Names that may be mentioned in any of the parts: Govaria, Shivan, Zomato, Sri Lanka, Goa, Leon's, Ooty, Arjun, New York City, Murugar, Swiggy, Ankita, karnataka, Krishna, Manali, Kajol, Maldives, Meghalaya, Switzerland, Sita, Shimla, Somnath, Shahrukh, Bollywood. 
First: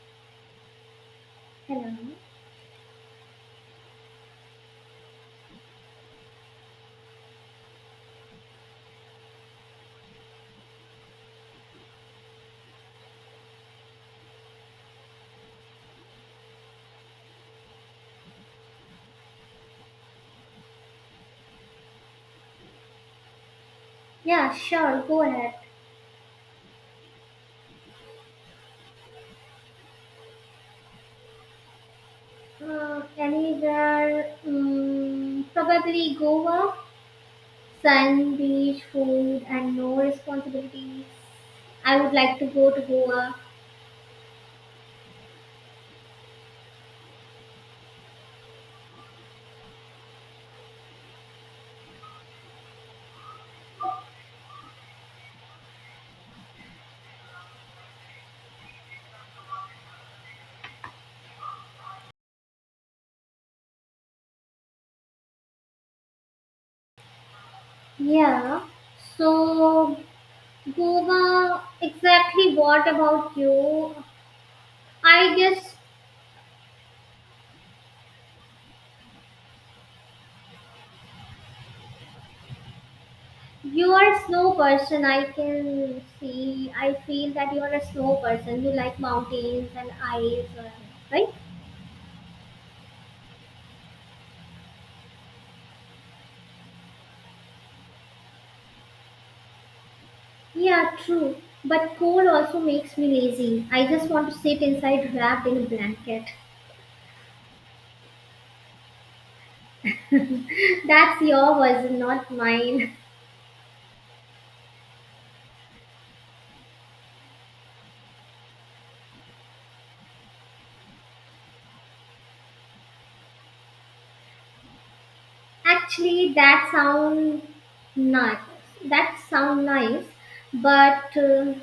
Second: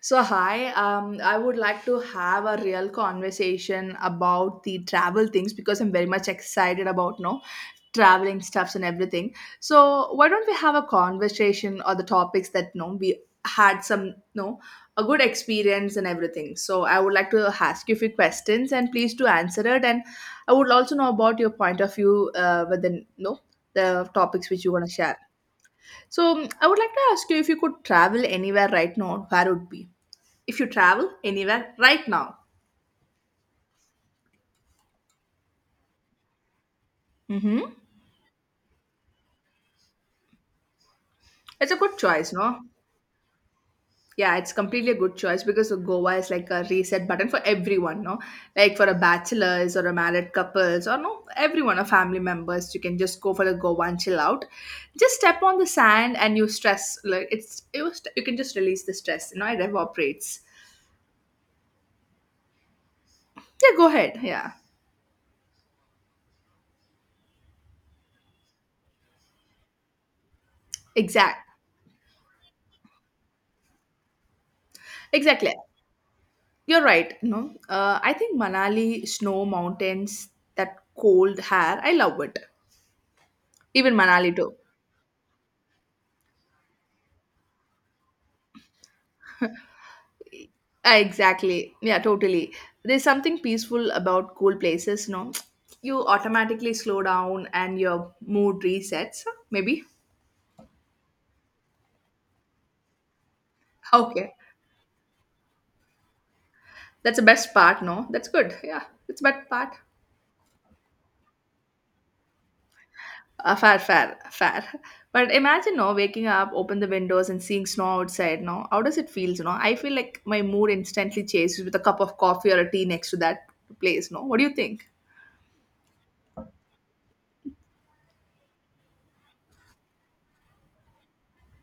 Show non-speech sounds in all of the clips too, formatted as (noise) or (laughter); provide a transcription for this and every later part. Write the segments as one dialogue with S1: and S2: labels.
S1: So, hi, I would like
S2: Hello.
S1: to have a real conversation about the travel things because I'm very much excited about no traveling stuffs and everything. So, why don't we have a conversation or the topics that no we had some no a good experience and everything. So, I would like to ask you a few questions and please to answer it. And I would also know about your point of view within no the topics
S2: Yeah,
S1: which you want to
S2: sure.
S1: share.
S2: Go ahead.
S1: So, I would like to ask you if you could travel anywhere right now, where would be? If you travel anywhere right now.
S2: Uh, Anywhere, probably Goa,
S1: Mm-hmm.
S2: sun, beach, food, and no responsibilities.
S1: It's a good
S2: I would
S1: choice,
S2: like to
S1: no?
S2: go to Goa.
S1: Yeah, it's completely a good choice because Goa is like a reset button for everyone, no? Like for a bachelors or a married couples or no, everyone, a family members, you can just go for the Goa and chill out. Just step on the sand and you stress, like it's, it was, you can just release the stress, you know, it evaporates. Yeah, go ahead. Yeah,
S2: Yeah. So,
S1: exact.
S2: Goa, exactly what about you? I
S1: Exactly.
S2: guess
S1: You're right. No, I think Manali, snow, mountains, that cold hair, I love it. Even
S2: you are a
S1: Manali
S2: snow
S1: too.
S2: person. I can see. I feel that you are a snow person. You like mountains and ice,
S1: Ah,
S2: right?
S1: exactly. Yeah, totally. There's something peaceful about cool places, no? You automatically slow down and your mood resets, maybe.
S2: Yeah, true. But cold also makes me lazy. I just
S1: Okay.
S2: want to sit inside wrapped in a blanket.
S1: That's the best part, no? That's good. Yeah, it's best part.
S2: (laughs) That's your version, not mine.
S1: Fair, fair, fair. But imagine, no, waking up, open the windows and seeing snow outside, no? How does it feels, no? I feel like my mood instantly changes with a cup of coffee or a tea next to that place, no? What do you think?
S2: (laughs) Actually, that sound nice. That sound nice, but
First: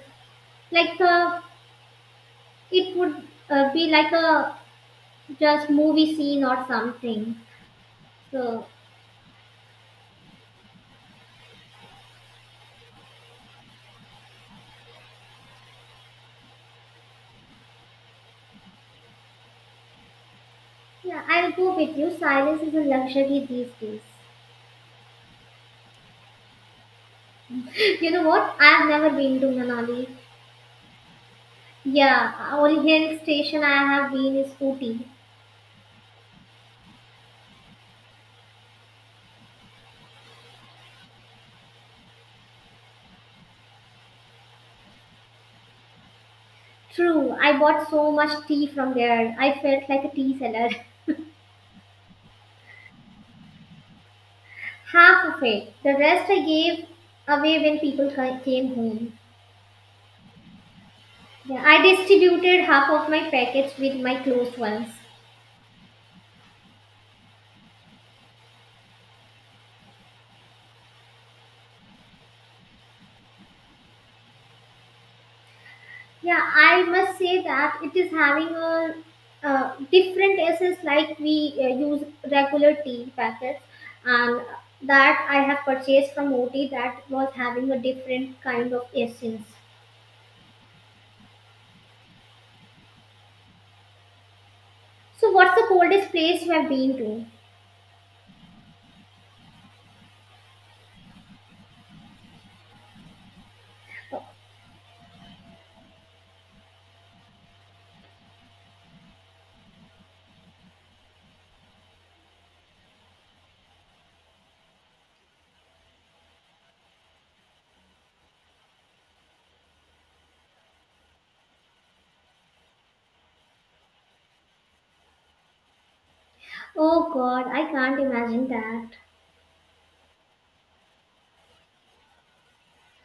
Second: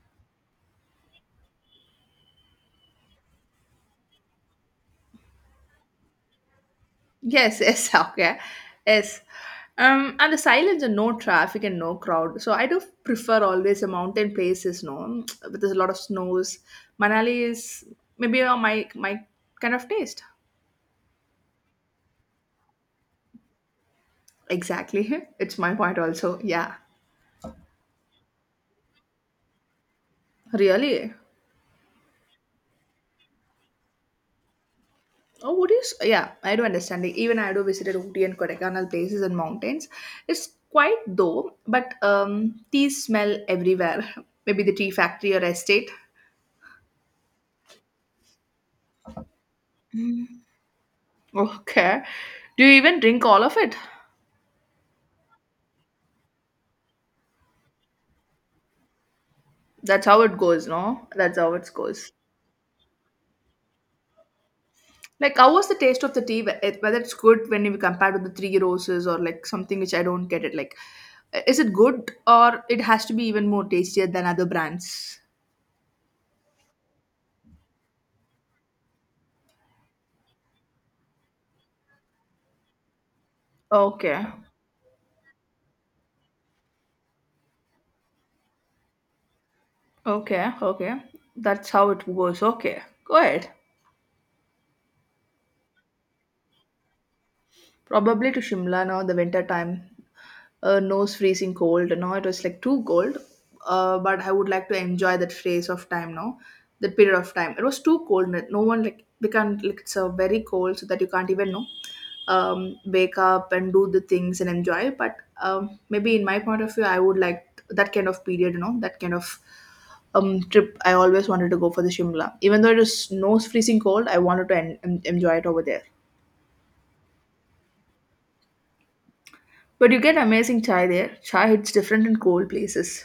S2: like a, it would be like a just movie scene or something.
S1: Yes, yes, (laughs) okay.
S2: So
S1: Yes. And the silence and no traffic and no crowd. So I do prefer always the mountain places, no, (tsk) but there's a lot of snows. Manali is maybe my kind of taste.
S2: yeah, I'll go with you. Silence is a luxury these days.
S1: Exactly. (laughs) It's my point also. Yeah.
S2: (laughs) You know what? I've never been to Manali.
S1: Really?
S2: Yeah, only hill station I have been is Ooty.
S1: Oh, what is? Yeah, I do understand. Like, even I do visited Ooty and Kodaikanal places and mountains. It's quite though, but tea smell everywhere. (laughs) Maybe the tea factory or estate.
S2: True, I bought so much tea from there. I felt like a tea seller.
S1: Okay. Do you even drink all of it?
S2: (laughs) Half of it. The rest I gave away when people came home.
S1: That's how it goes, no? That's how
S2: Yeah,
S1: it
S2: I
S1: goes.
S2: distributed half of my packets with my close ones.
S1: Like, how was the taste of the tea? Whether it's good when you compare to the three roses or like something which I don't get it. Like, is it good or it has to be even more tastier than other brands?
S2: Yeah, I must say that it is having a different essence like we use regular tea packets
S1: Okay.
S2: and that I have purchased from OT that was having a different kind of essence.
S1: Okay. Okay. That's how it goes. Okay. Go ahead.
S2: So, what's the coldest place you have been to?
S1: Probably to Shimla now the winter time. Nose freezing cold. Now it was like too cold. But I would like to enjoy that phase of time now, that period of time. It was too cold. No no one like we can't like it's very cold so that you can't even know. Wake up and do the things and enjoy. But maybe in my point of view, I would like that kind of period. You know that kind of trip. I always wanted to go for the Shimla, even though it was nose freezing cold. I wanted to enjoy it over there.
S2: Oh God, I can't imagine that.
S1: But you get amazing chai there. Chai hits different in cold places.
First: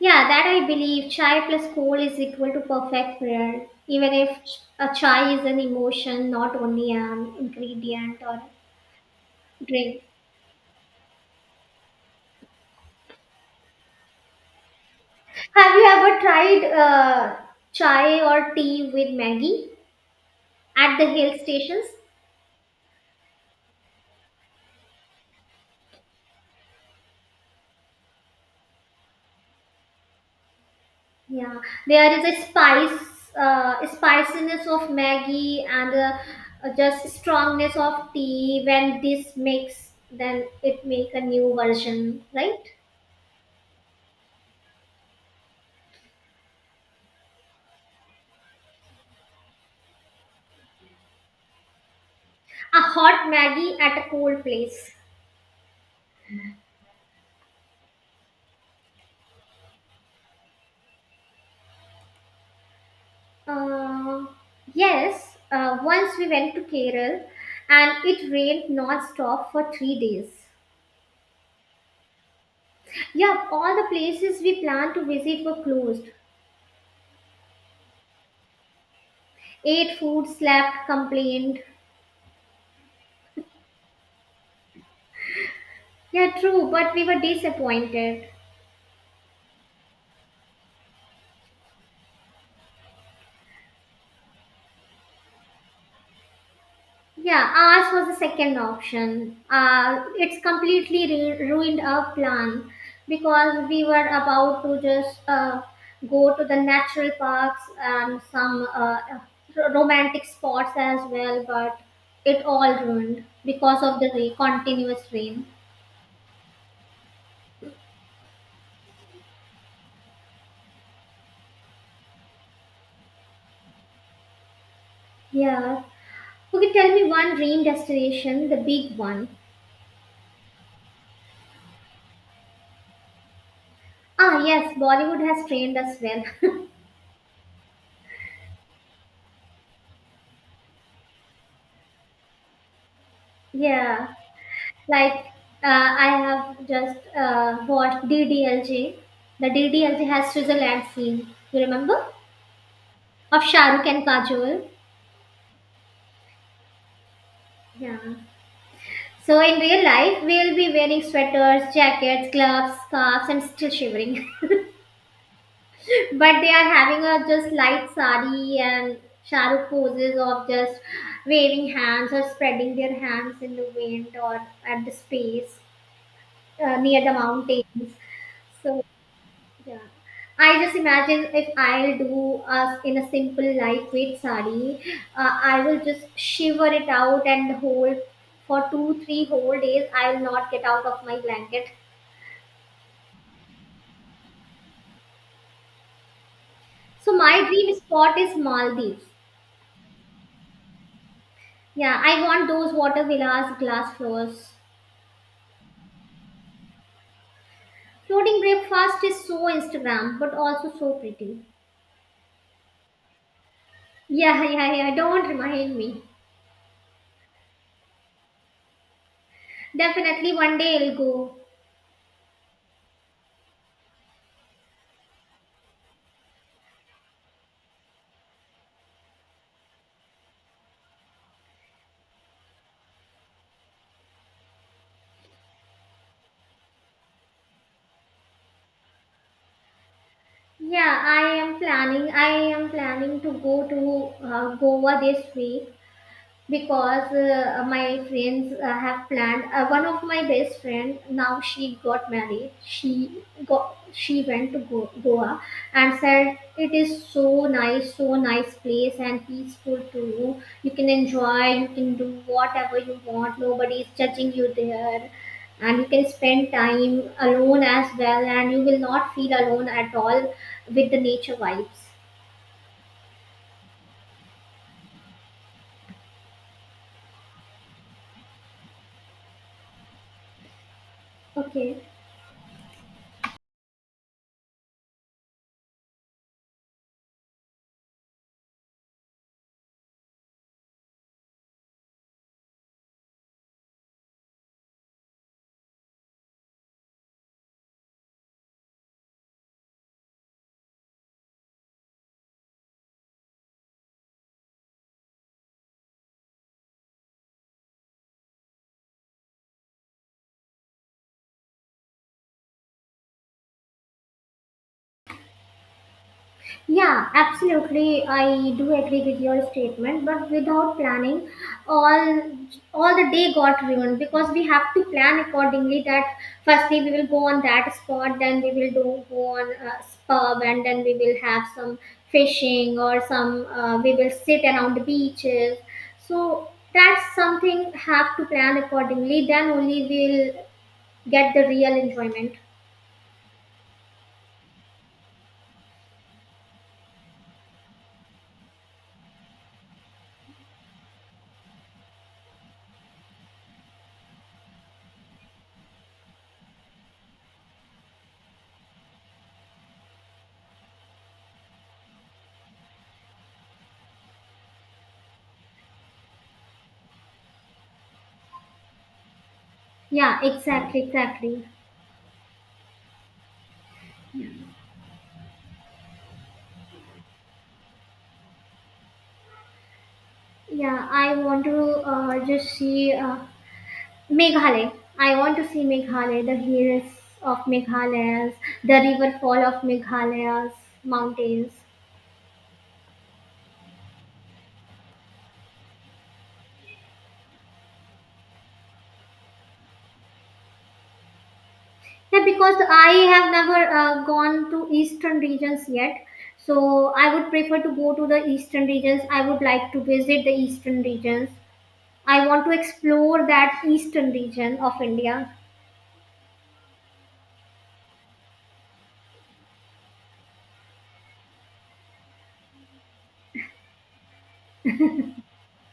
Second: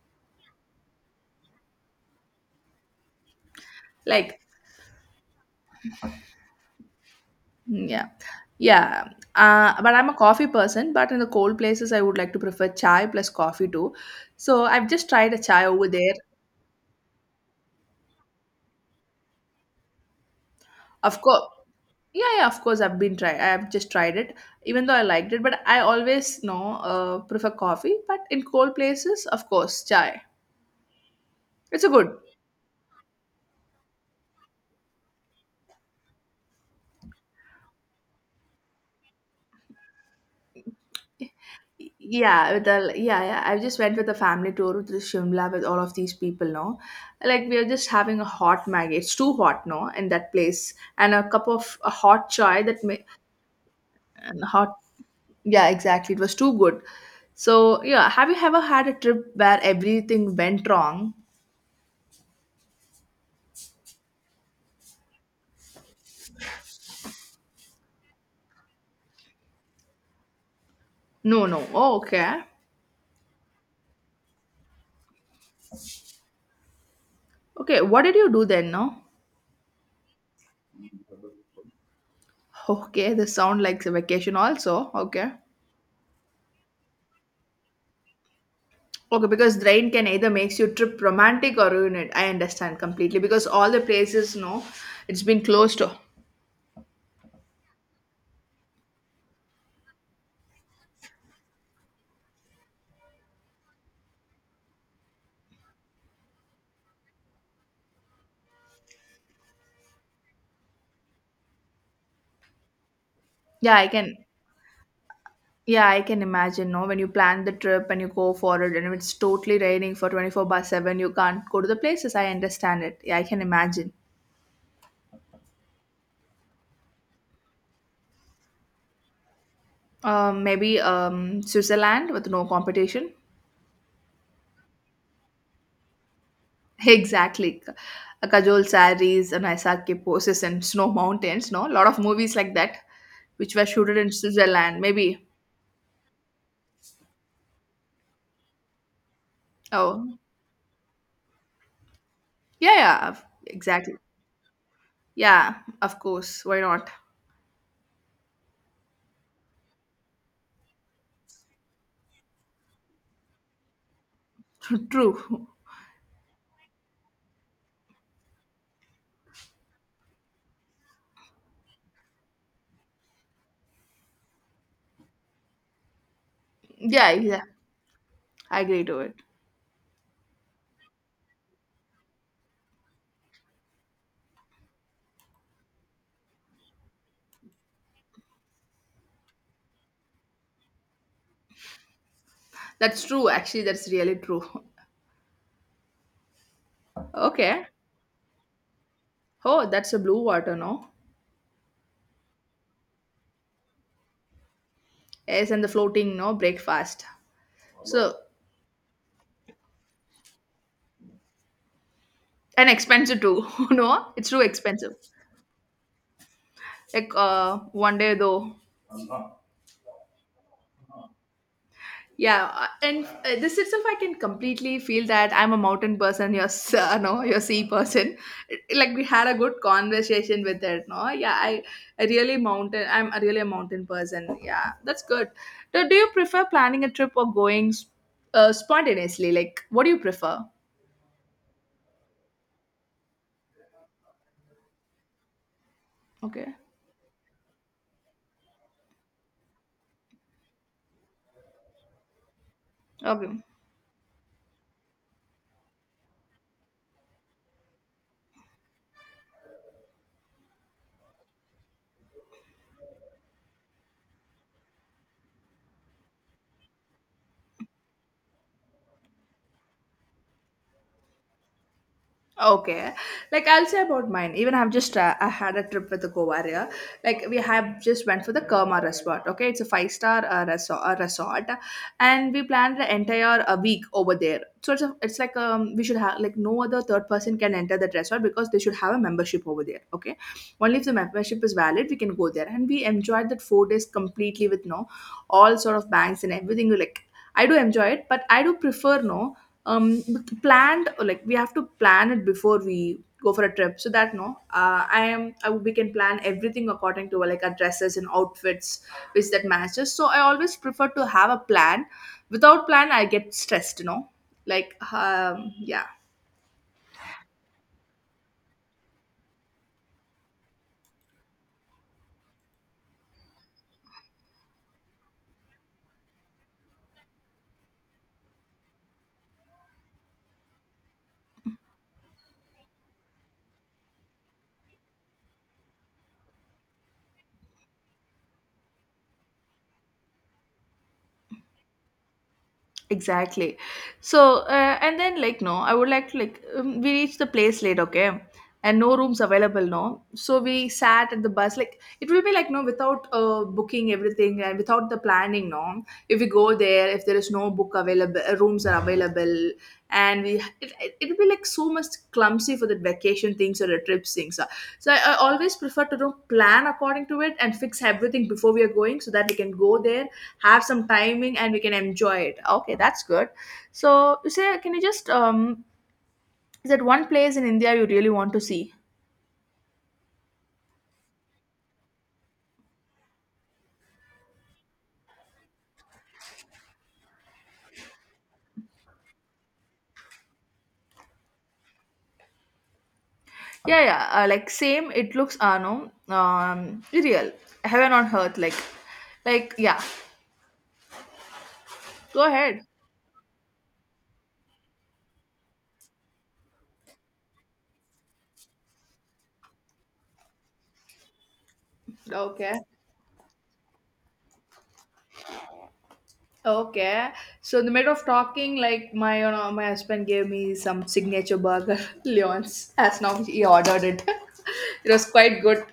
S2: Yeah, that I believe chai plus cold is equal to perfect prayer. Even if
S1: Like,
S2: a chai is an emotion, not only an
S1: mm, yeah,
S2: ingredient or
S1: yeah. But
S2: drink.
S1: I'm a coffee person. But in the cold places, I would like to prefer chai plus coffee too. So I've just tried a chai
S2: Have you
S1: over there.
S2: ever tried chai or tea with Maggie at the
S1: Of
S2: hill
S1: course,
S2: stations?
S1: yeah, yeah. Of course, I've been try. I've just tried it, even though I liked it. But I always no prefer coffee. But in cold places, of course, chai.
S2: Yeah,
S1: It's a good.
S2: there is a spiciness of Maggie and just strongness of tea. When this mix, then it make a new version,
S1: Yeah,
S2: right?
S1: with the yeah, yeah. I just went with the family tour to the Shimla with all of these people, no? Like we are just having a hot Maggi. It's too hot, no, in that place. And a cup of a hot chai
S2: A
S1: that may
S2: hot Maggie at a cold
S1: and hot
S2: place.
S1: yeah, exactly. It was too good. So yeah, have you ever had a trip where everything went wrong?
S2: Uh, yes, once we went to Kerala, and it rained non-stop for 3 days.
S1: No, no. Oh, okay.
S2: Yeah, all the places we planned to visit were closed.
S1: Okay, what did you do then, no?
S2: Ate food, slept, complained.
S1: Okay, this sound like a vacation also. Okay.
S2: Yeah, true, but we were disappointed.
S1: Okay, because drain can either makes you trip romantic or ruin it. I understand completely because all the places, no, it's been closed.
S2: Yeah, ours was the second option. It's completely ruined our plan because we were about to just go to the natural parks and some romantic spots as well, but it all ruined
S1: Yeah,
S2: because
S1: I
S2: of the
S1: can.
S2: continuous rain.
S1: Yeah, I can imagine. No, when you plan the trip and you go for it, and if it's totally raining for 24/7, you can't go to the places. I understand it. Yeah, I can imagine.
S2: Yeah. Okay, tell me one dream destination, the big one.
S1: Maybe Switzerland with no competition.
S2: Ah, yes, Bollywood has trained us well.
S1: (laughs) Exactly. A Kajol sarees and Aisake poses and snow mountains. No, a lot of movies like that,
S2: (laughs)
S1: which were shooted
S2: Yeah.
S1: in Switzerland.
S2: Like,
S1: Maybe.
S2: I have just watched ddlj. The DDLJ
S1: Oh.
S2: has Switzerland scene, you remember,
S1: Yeah, yeah, of-
S2: of Shahrukh
S1: exactly.
S2: and Kajol.
S1: Yeah, of course. Why not?
S2: Yeah, so in real life we'll be wearing sweaters, jackets, gloves, scarves, and still shivering.
S1: (laughs) True.
S2: (laughs) But they are having a just light sari and Shahrukh poses of just waving hands or spreading their hands in the wind or at the space near
S1: Yeah,
S2: the
S1: yeah.
S2: mountains.
S1: I
S2: So,
S1: agree to it.
S2: yeah. I just imagine if I'll do us in a simple lightweight sari, I will just shiver it out and hold for two, three whole days. I will not get out of my blanket.
S1: That's true. Actually, that's really true.
S2: So my
S1: Okay.
S2: dream spot is Maldives.
S1: Oh, that's a blue water, no?
S2: Yeah, I want those water villas, glass floors.
S1: Yes, and the floating, no, breakfast. So,
S2: Floating breakfast is so Instagram, but also so pretty.
S1: and expensive too, (laughs) no? It's too
S2: Yeah, (laughs) yeah,
S1: expensive.
S2: yeah. Don't remind me.
S1: Like, one day though.
S2: Definitely one day I'll go.
S1: Yeah, and this itself, I can completely feel that I'm a mountain person. You're, (laughs) no, you're sea person. It- Like we had a good conversation with it. No, yeah, I really mountain. I'm a really a mountain person. Yeah, that's good. Do you prefer planning a trip or going spontaneously? Like, what do you prefer?
S2: Yeah, I am planning. I am planning to go to Goa this week
S1: Okay.
S2: because my friends have planned, one of my best friend, now she got married,
S1: Okay.
S2: she went to Goa and said it is so nice, so nice place and peaceful too. You can enjoy, you can do whatever you want, nobody is judging you there, and you can spend time alone as well and you will not feel alone at all with the nature vibes.
S1: Okay, like I'll say about mine. Even I had a trip with the Govaria. Like we have just went for the Karma Resort. Okay, it's a five star resort,
S2: Okay.
S1: and we planned the entire week over there. So it's, a, it's like we should have like no other third person can enter that resort because they should have a membership over there. Okay, only if the membership is valid we can go there. And we enjoyed that 4 days completely with no all sort of banks and everything. Like I do enjoy it, but I do prefer no um planned like we have to plan it before we go for a trip so that no we can plan everything according to like our dresses and outfits which that matches so I always prefer to have a plan without plan I get stressed you know like yeah
S2: Yeah, absolutely. I do agree with your statement, but without planning, all all the day got ruined because we have to plan accordingly. That firstly we will go on that spot, then we will do go on pub, and then we will have some fishing or some. We will sit around the beaches. So that's something have to plan accordingly. Then only we'll get the real enjoyment.
S1: exactly so and then like no I would like to like we reached the place late okay and no rooms available no so we sat at the bus like it will be like no without booking everything and without the planning no if we go there if there is no book available rooms are available and we it'll be like so much clumsy for the vacation things or the trip things so so I always prefer to do plan according to it and fix everything before we are going so that we can go there
S2: Yeah,
S1: have
S2: exactly,
S1: some timing
S2: exactly.
S1: and we can enjoy it okay that's good so you say can you just is that one place in india you really want to see
S2: Yeah, I want to just see Meghalaya. I want to see Meghalaya, the hills of Meghalaya, the river fall of Meghalaya's mountains.
S1: yeah yeah like same it looks no real heaven on earth like yeah
S2: Yeah,
S1: go
S2: because
S1: ahead
S2: I have never gone to eastern regions yet. So I would prefer to go to the eastern regions. I would like to visit the eastern regions. I want to
S1: okay
S2: explore that eastern region of India,
S1: okay, so in the middle of talking, like my husband gave me some signature burger, (laughs) Leon's. As now he ordered it. (laughs) It was quite good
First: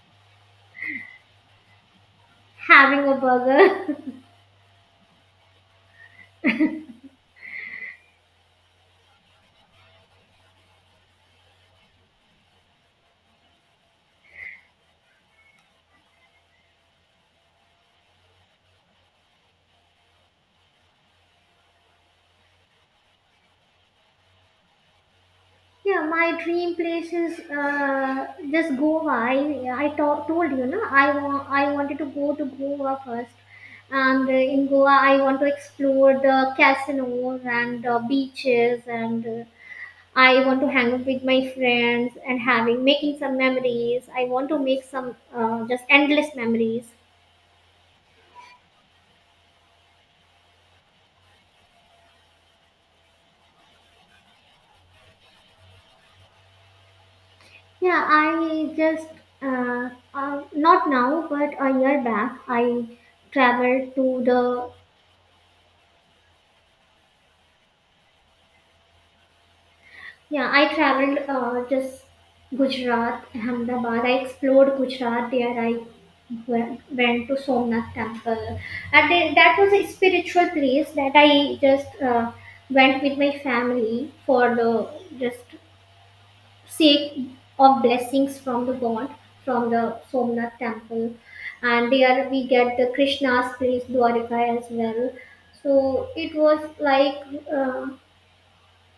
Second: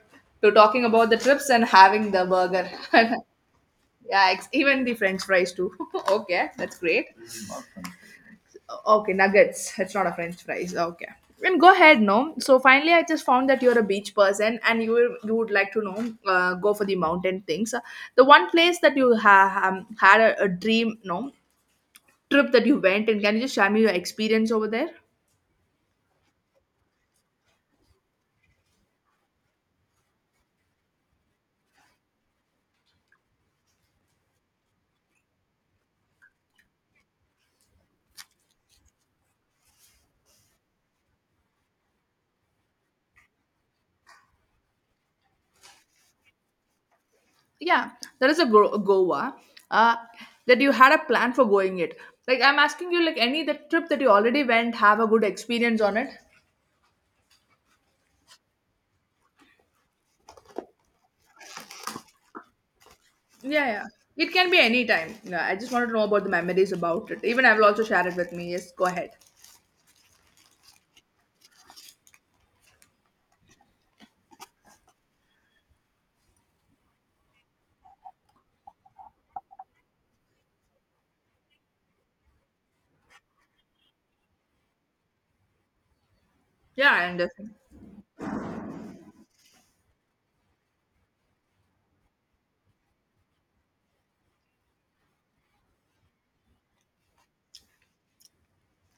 S1: to talking about the trips and having the burger.
S2: having
S1: (laughs)
S2: a burger. (laughs)
S1: Yeah, ex- even the French fries too. (laughs) Okay, that's great. Okay, nuggets. It's not a French fries. Okay. And go ahead, no. So finally, I just found that you're a beach person, and you would like to know go for the mountain things. The one place that you had a dream, no trip that you went, and can you just share me your experience over there?
S2: Yeah, my dream place is just Goa. I told you, no, I wanted to go to Goa first. And in Goa, I want to explore the casinos and beaches, and I want to hang out with my friends and having making some memories. I want to make some just endless memories.
S1: Yeah, there is a Go- Goa. Uh, that you had a plan for going it. Like I'm asking you, like any the trip that you already went, have a good experience on it.
S2: Yeah, I just not now, but a year back, I
S1: Yeah, yeah.
S2: traveled to
S1: It can be
S2: the.
S1: any time. Yeah, I just wanted to know about the memories about it. Even I will also share it with me. Yes, go ahead.
S2: Yeah, I traveled just Gujarat, Ahmedabad. I explored Gujarat there. I went to Somnath temple, and then that was a spiritual place that I just went with my family for the just
S1: Yeah, I
S2: sake
S1: understand.
S2: of blessings from the God from the Somnath temple, and there we get the Krishna's place Dwarka as well. So it was like, uh,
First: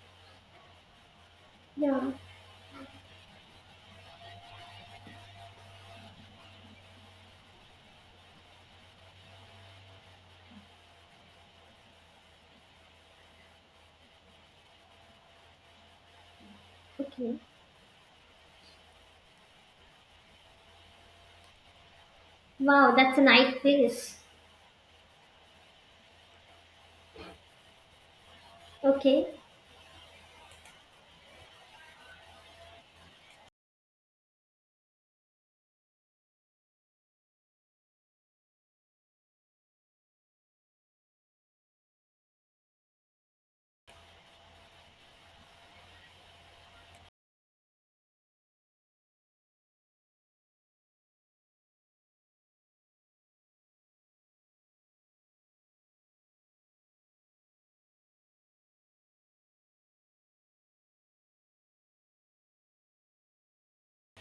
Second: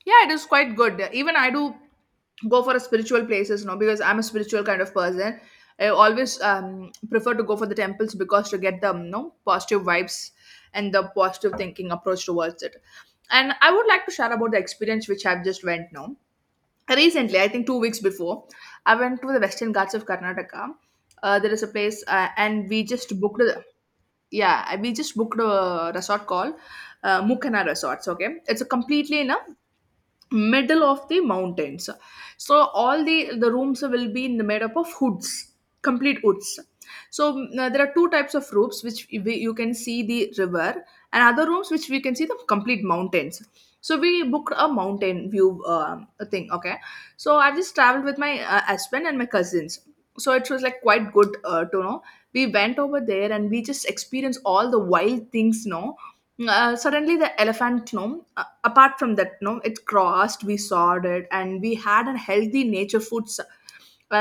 S1: Yeah, it is quite good. Even I do
S2: yeah.
S1: go for a spiritual places, you know, because I'm a spiritual kind of person. I always prefer to go for the temples because to get the you know, positive vibes and the positive thinking approach towards it. And I would like to share about the experience which I've just went now. Recently,
S2: Okay.
S1: I think two weeks before, I went to the Western Ghats of Karnataka. There is a place, and we
S2: Wow,
S1: just
S2: that's a
S1: booked
S2: nice place.
S1: yeah, we just booked a resort called Mukana Resorts. Okay, it's a completely
S2: Okay.
S1: in a middle of the mountains. So all the rooms will be in made up of hoods, complete hoods. So there are two types of roofs which you can see the river, and other rooms which we can see the complete mountains. So we booked a mountain view thing, okay. So I just traveled with my husband and my cousins. So it was like quite good to know. We went over there and we just experienced all the wild things, no. Suddenly the elephant no apart from that no, it crossed, we sawed it, and we had a healthy nature foods,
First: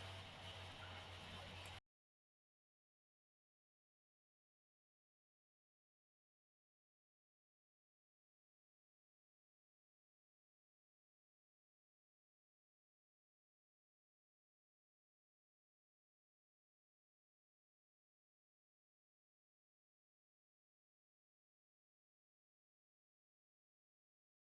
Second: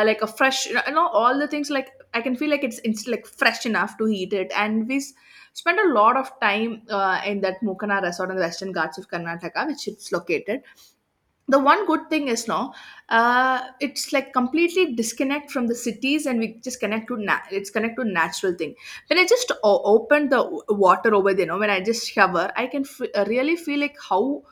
S1: like a fresh, you know, all the things like I can feel like it's like fresh enough to eat it. And spent a lot of time in that Mukana Resort in the Western Ghats of Karnataka, which it's located. The one good thing is no, it's like completely disconnect from the cities and we just connect to it's connect to natural thing. When I just opened the water over there, you know, when I just shower I can really feel like how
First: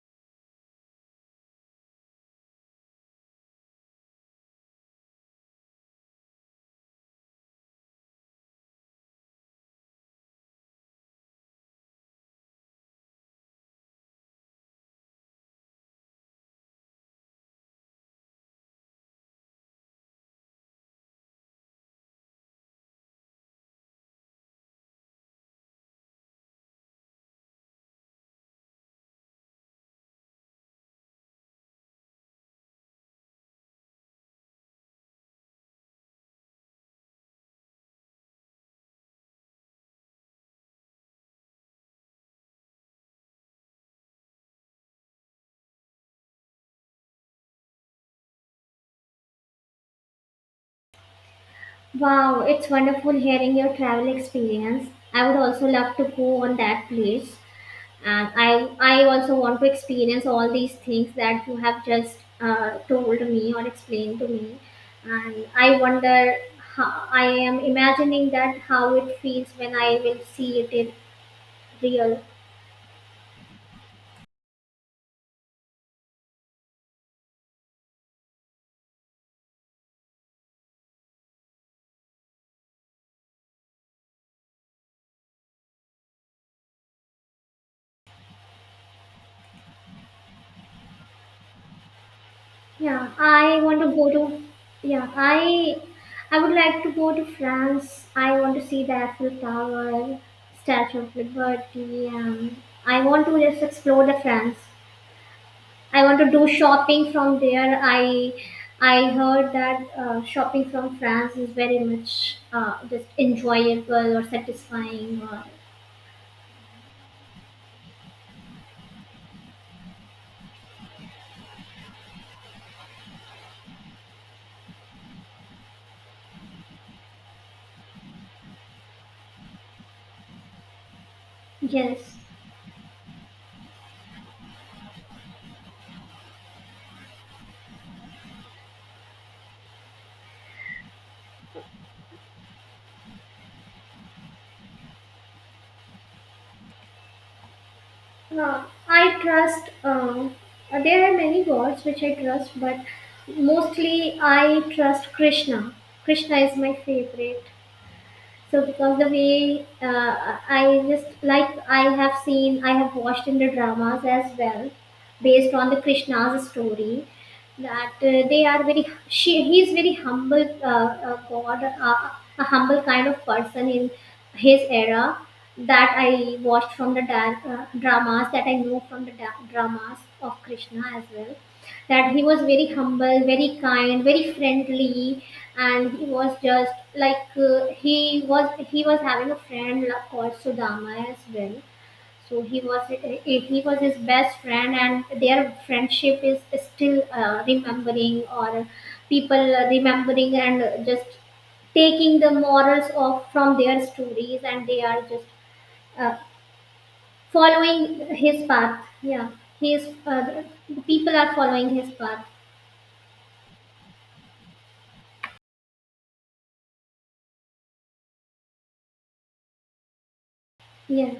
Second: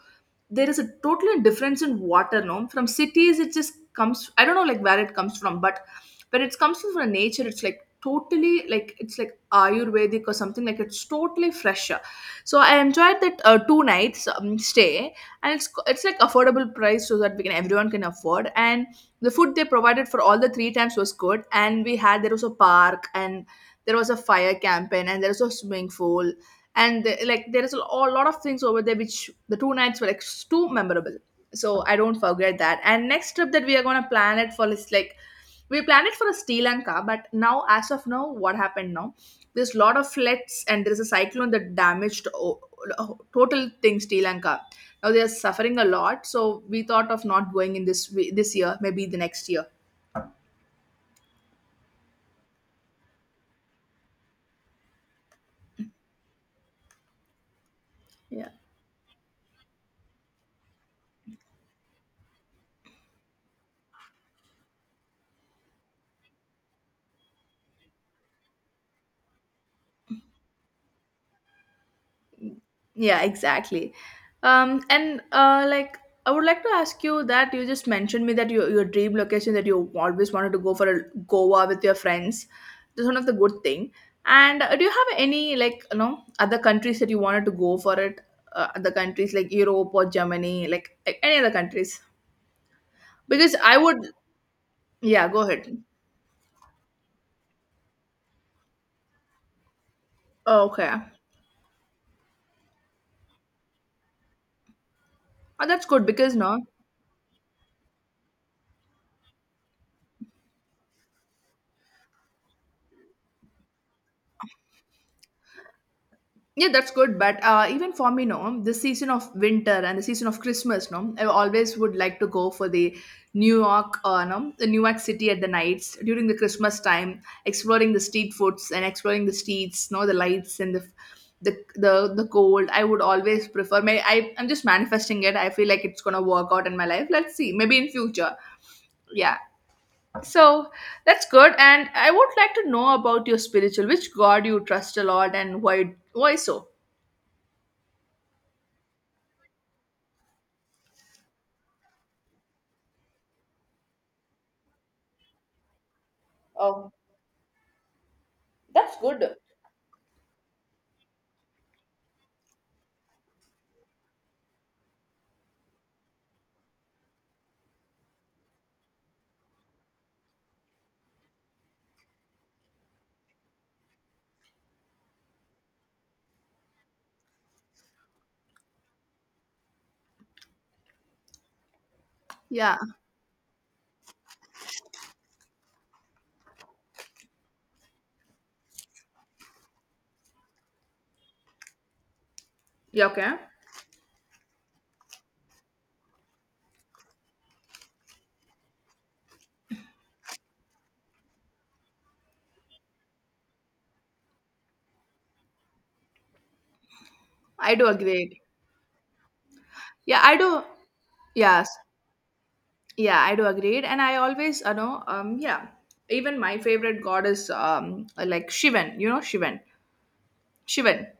S1: there is a totally difference in water, no, from cities. It just comes, I don't know like where it comes from, but when it comes from nature, it's like totally like it's like ayurvedic or something, like it's totally fresher. So I enjoyed that two nights stay. And it's like affordable price, so that we can, everyone can afford. And the food they provided for all the three times was good. And we had, there was a park, and there was a fire campaign, and there was a swimming pool, and like there is a lot of things over there, which the two nights were like too memorable. So I don't forget that. And next trip that we are going to plan it for is like, we planned it for a Sri Lanka, but now, as of now, what happened now? There's a lot of floods and there's a cyclone that damaged total thing Sri Lanka. Now they are suffering a lot, so we thought of not going in this year, maybe the next year.
S2: Wow, it's wonderful hearing your travel experience. I would also love to go on that place. And
S1: Yeah.
S2: I also want to experience all these things that you have just told me or explained to me. And I wonder, how, I am imagining that how it feels when I will see it in real.
S1: Yeah, exactly. And like I would like to ask you that you just mentioned me that your dream location that you always wanted to go for a Goa with your friends. That's one of the good thing. And do you have any, like, you know, other countries that you wanted to go for it? Other countries like Europe or Germany, like any other countries?
S2: Yeah,
S1: Because
S2: I
S1: I
S2: want to
S1: would,
S2: go to. Yeah,
S1: yeah, go ahead.
S2: I would like to go to France. I want to see the Eiffel Tower,
S1: Oh, okay,
S2: Statue of Liberty, and I want to just explore the France.
S1: oh, that's
S2: I
S1: good
S2: want to
S1: because
S2: do
S1: no.
S2: shopping from there. I heard that shopping from France is very much just enjoyable or satisfying. Or,
S1: Yeah, that's good. But even for me, no, the season of winter and the season of Christmas, no, I always would like to go for the New York, no, the New York City at the nights during the Christmas time, exploring the street foods and exploring the streets, no, the lights and the
S2: yes.
S1: the cold. I would always prefer. May I? I'm just manifesting it. I feel like it's gonna work out in my life. Let's see. Maybe in future. Yeah. So that's good. And I would like to know about your spiritual. Which God you trust a lot, and why? Why so?
S2: I trust, there are many gods which I trust, but mostly I trust Krishna. Krishna is my
S1: Oh.
S2: favorite. So
S1: That's
S2: because the
S1: good.
S2: way I just like I have seen, I have watched in the dramas as well, based on the Krishna's story, that they are very she he is very humble, God, a humble kind of person in his era that I watched from the dramas that I know from the dramas of Krishna as well, that he was very
S1: Yeah.
S2: humble, very kind, very friendly, and he was just like, he was having a friend called Sudama as well. So
S1: Yeah, okay.
S2: he was his best friend, and their friendship is still remembering, or people remembering and just taking the morals of from their stories, and they are just uh,
S1: I do
S2: following
S1: agree.
S2: his path. Yeah, he is
S1: Yeah, I do.
S2: the people are
S1: Yes.
S2: following his path.
S1: Yeah, I do agree. And I always, you know, yeah, even my favorite god is like Shivan, you know, Shivan. Shivan.
S2: Yeah.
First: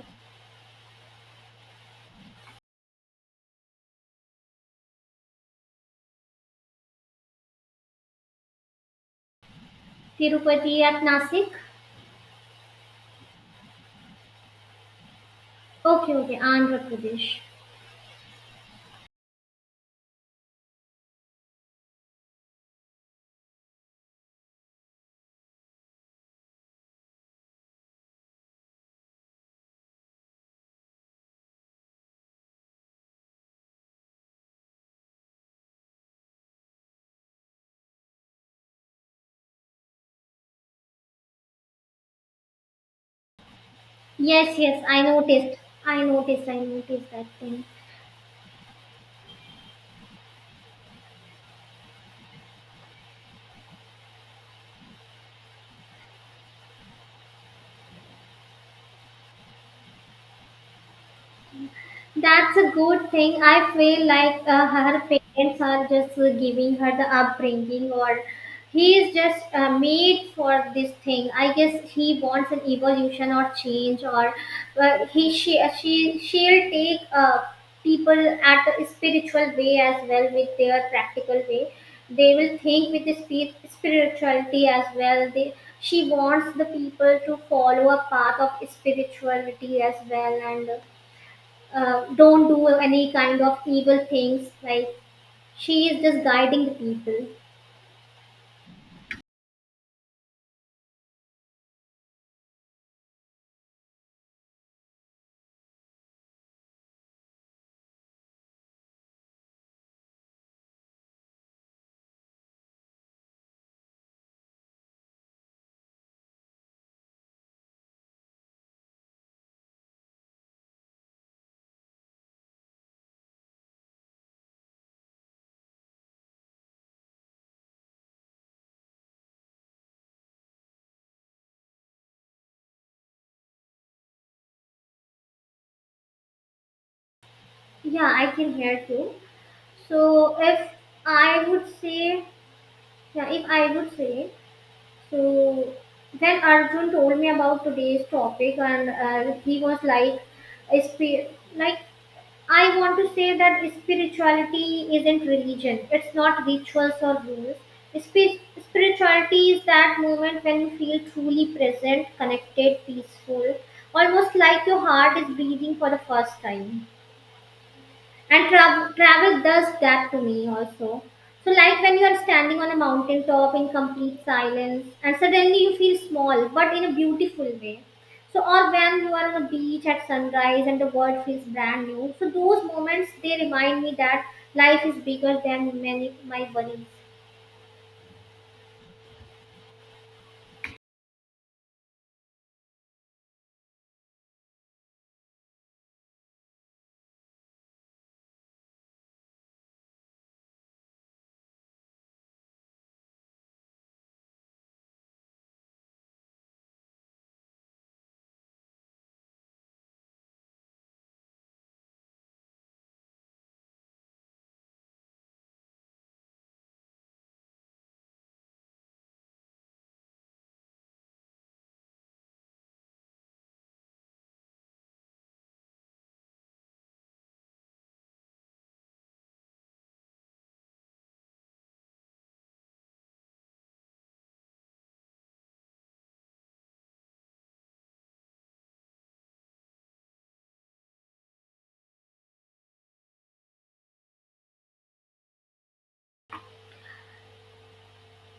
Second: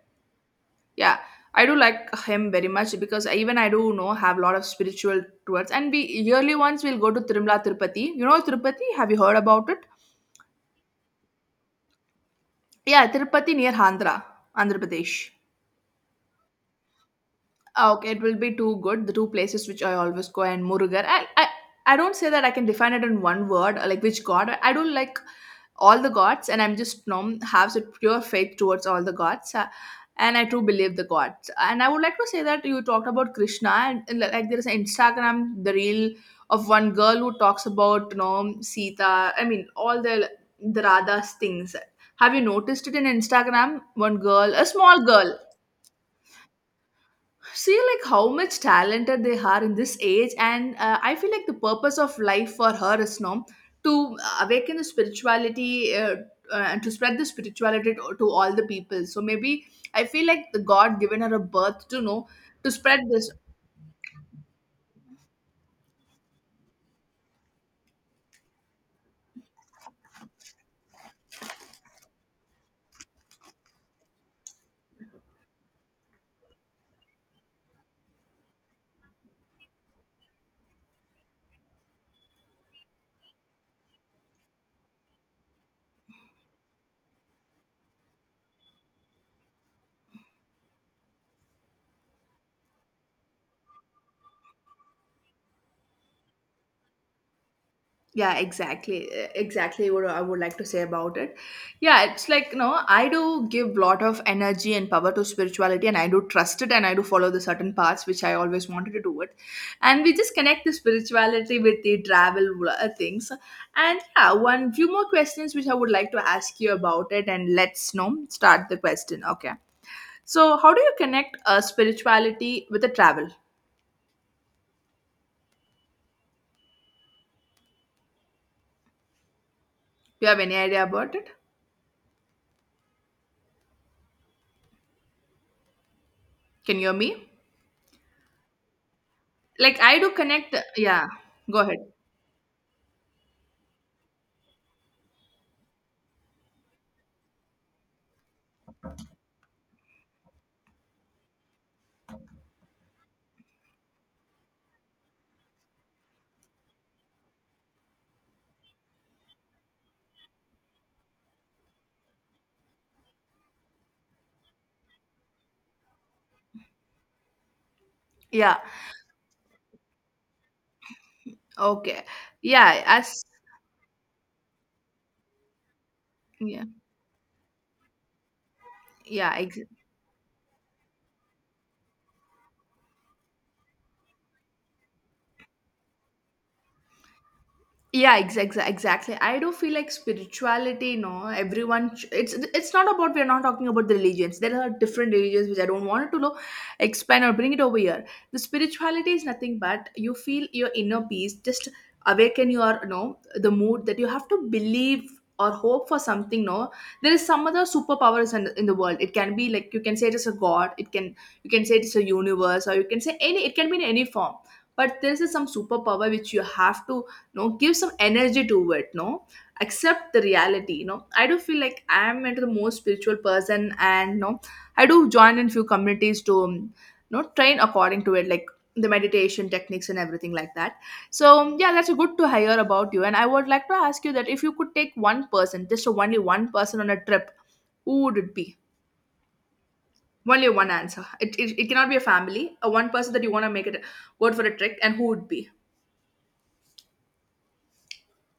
S1: Yeah, I do like him very much because even I do know have a lot of spiritual towards. And we yearly once we'll go to Tirumala, Tirupati. You know Tirupati? Have you heard about it?
S2: Tirupati at Nasik?
S1: Yeah, Tirupati near Andhra, Andhra Pradesh.
S2: Okay, okay, Andhra Pradesh.
S1: Ah, okay, it will be two good. The two places which I always go, and Murugar. I I don't say that I can define it in one word, like which god. I don't like all the gods, and I'm just nom have a pure faith towards all the gods, and I do believe the gods. And I would like to say that you talked about Krishna, and like there is an Instagram the reel of one girl who talks about, you know, Sita. I mean all the Radha's things. Have you noticed it in Instagram? One girl,
S2: Yes,
S1: a
S2: yes, I
S1: small girl,
S2: noticed. I noticed, I noticed that thing.
S1: see like how much talented they are in this age. And I feel like the purpose of life for her is now to awaken the spirituality, and to spread the spirituality to all the people. So maybe I feel like the god given her a birth to know
S2: That's
S1: to
S2: a
S1: spread
S2: good
S1: this.
S2: thing. I feel like her parents are just giving her the upbringing, or he is just made for this thing. I guess he wants an evolution or change, or he she she'll take people at a spiritual way as well with their practical way. They will think with the spirituality as well. They She wants the people to follow a path of spirituality as well and don't do any kind of evil things like she is just guiding the people.
S1: Yeah, exactly. Exactly what I would like to say about it. Yeah, it's like, you know, I do give lot of energy and power to spirituality and I do trust it and I do follow the certain paths which I always wanted to do it. And we just connect the spirituality with the travel things. And yeah, one few more questions which I would like to ask you about it. And let's, you know, start the question, okay. So how do you connect spirituality with the travel? Do you have any idea about it? Can you hear me?
S2: Yeah, I can hear you.
S1: Like I
S2: So
S1: do connect.
S2: if
S1: Yeah,
S2: I
S1: go
S2: would
S1: ahead.
S2: say, yeah, if I would say, so when Arjun told me about today's topic and he was like, sp- like, I want to say that spirituality isn't religion. It's not rituals or rules. Spirituality is that moment when you feel truly present, connected, peaceful, almost like your heart is breathing for the first time, and
S1: Yeah.
S2: travel does that to me also. So like when
S1: Okay.
S2: you are standing on a
S1: Yeah.
S2: mountain
S1: As
S2: top in complete silence and suddenly you feel small
S1: yeah.
S2: but in a beautiful way. So or when you are
S1: Yeah.
S2: on a
S1: Ex-
S2: beach at sunrise and the world feels brand new, so those moments they remind me that life is bigger than many my worries.
S1: yeah, exactly, exactly. I do feel like spirituality, no, everyone it's not about, we're not talking about the religions. There are different religions which I don't want to know, expand or bring it over here. The spirituality is nothing but you feel your inner peace, just awaken your, you know, the mood that you have to believe or hope for something, no. There is some other superpowers in the world. It can be like, you can say it is a god, it can, you can say it is a universe, or you can say any, it can be in any form. But there is some superpower which you have to no give some energy to it, no. Accept the reality, you know. I do feel like I am into the most spiritual person, and no, I do join in few communities to you know, train according to it, like the meditation techniques and everything like that. So yeah, that's good to hear about you. And I would like to ask you that if you could take one person, just only one person on a trip, who would it be? Only one answer. It cannot be a family, a one person that you want to make it go out for a trip. And who would be?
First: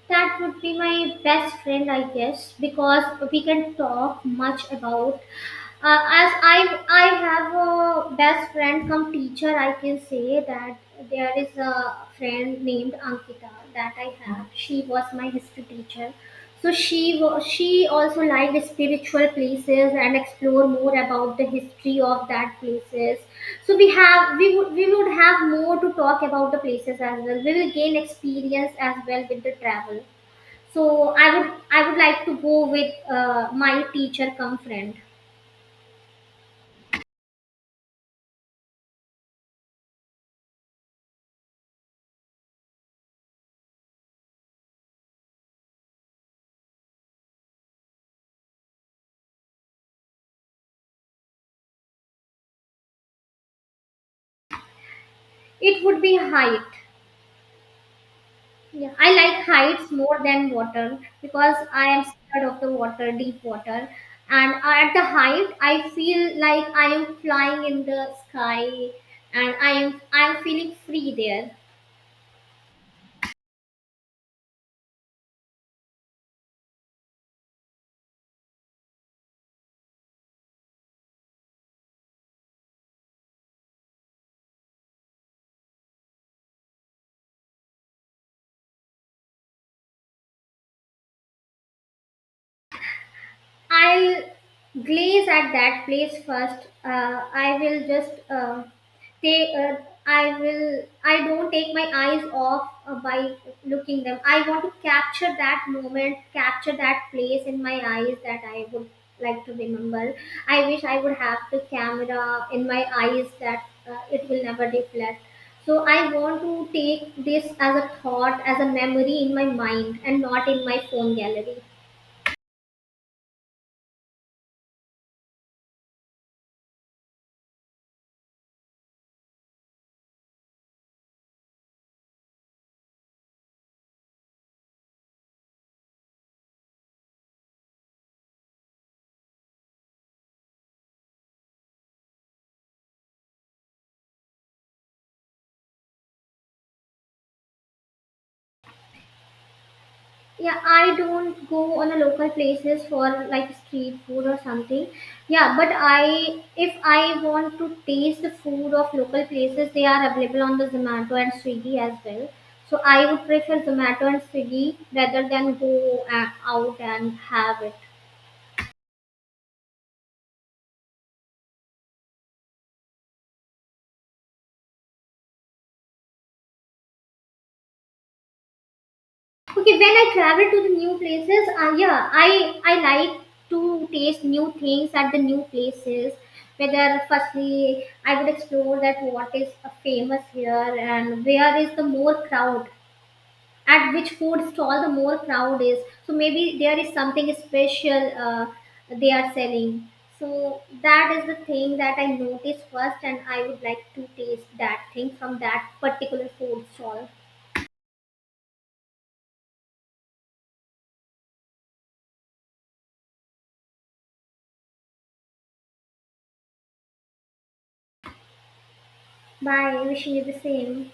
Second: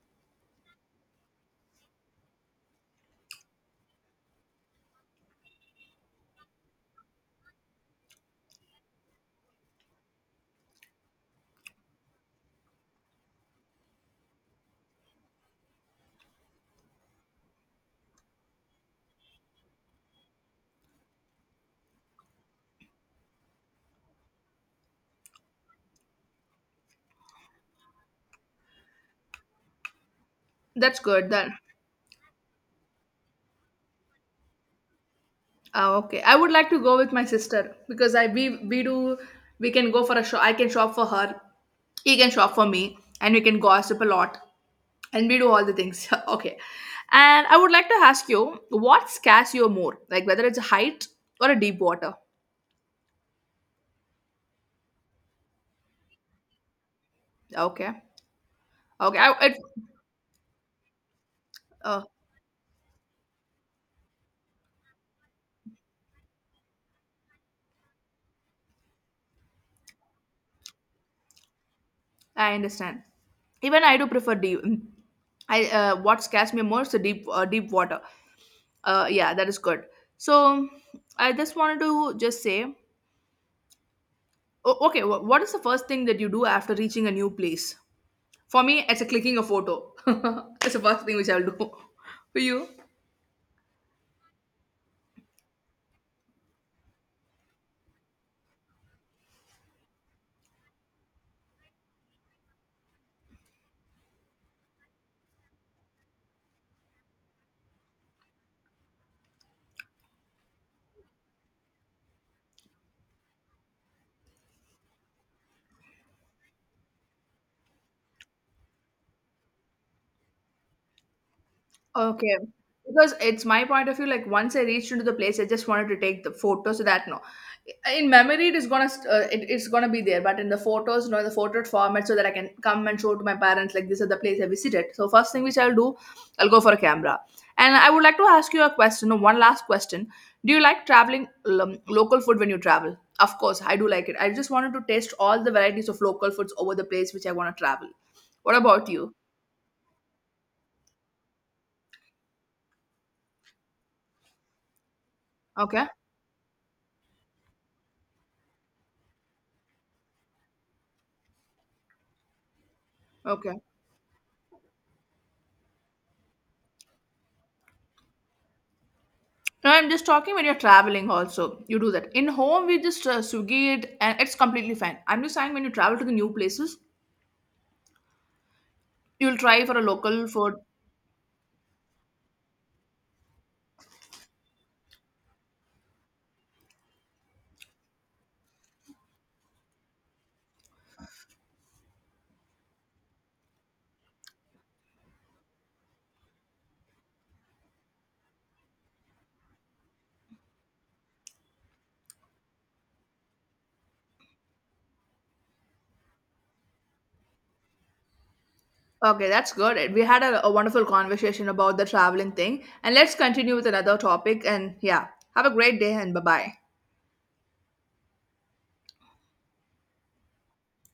S2: That would be my best friend, I guess, because we can talk much about. As I have a best friend, come teacher, I can say that there is a friend named Ankita that I have. She was my history teacher, so she also liked spiritual places and explore more about the history of that places. So we would have more to talk about the places as well. We will gain experience as well with the travel.
S1: That's
S2: So
S1: good
S2: I
S1: then.
S2: would I would like to go with my teacher come friend.
S1: Ah, okay. I would like to go with my sister because I, we do, we can go for a shop. I can shop for her. He can shop for me, and we can gossip a lot, and we do all the things. (laughs) Okay. And I would like to ask you, what scares you more, like whether it's a height or a deep water?
S2: It would be height.
S1: Okay.
S2: Yeah, I
S1: Okay.
S2: like heights more than water because I
S1: Uh,
S2: am scared of the water, deep water. And at the height, I feel like I am flying in the sky and I am feeling free there.
S1: I understand. Even I do prefer deep. I what scares me more is the deep deep water. Yeah, that is good. So I just wanted to just say. Okay, what is the first thing that you do after reaching a new place? For me, it's a clicking a photo. (laughs) It's the first thing which I'll do. (laughs) For you?
S2: I'll glaze at that place first. I will just take. I will. I don't take my eyes off by looking them. I want to capture that moment, capture that place in my eyes that I would like to remember. I wish I would have the camera in my eyes that it will never deflect. So I want to take this as a thought, as a memory in my mind, and not in my phone gallery.
S1: Okay. Because it's my point of view, like once I reached into the place, I just wanted to take the photo. So that no, in memory it is gonna it, it's gonna be there, but in the photos, no, in the photo format, so that I can come and show to my parents like this is the place I visited. So first thing which I'll do, I'll go for a camera. And I would like to ask you a question, no, one last question. Do you like traveling local food when you travel? Of course, I do like it. I just wanted to taste all the varieties of local foods over the place which I want to travel. What about you?
S2: Yeah, I don't go on a local places for like street food or something. Yeah, but
S1: Okay,
S2: I if I want to taste the food of local places, they are available on the Zomato and Swiggy as well. So I would
S1: okay.
S2: prefer Zomato and Swiggy rather than go out and have it.
S1: No, I'm just talking when you're traveling also. You do that. In home, we just Swiggy it and it's completely fine. I'm just saying when you travel to the new places, you'll try
S2: Okay,
S1: for a
S2: when I
S1: local
S2: travel
S1: food.
S2: to the new places, yeah, I like to taste new things at the new places. Whether firstly, I would explore that what is famous here and where is the more crowd. At which food stall the more crowd is. So maybe there is something special, they are selling. So that is the thing that I notice first, and I would like to taste that thing from that particular food stall.
S1: Okay, that's good. We had a wonderful conversation about the traveling thing. And let's continue with another topic. And yeah, have a great day and bye bye.
S2: Bye. Wishing you the same.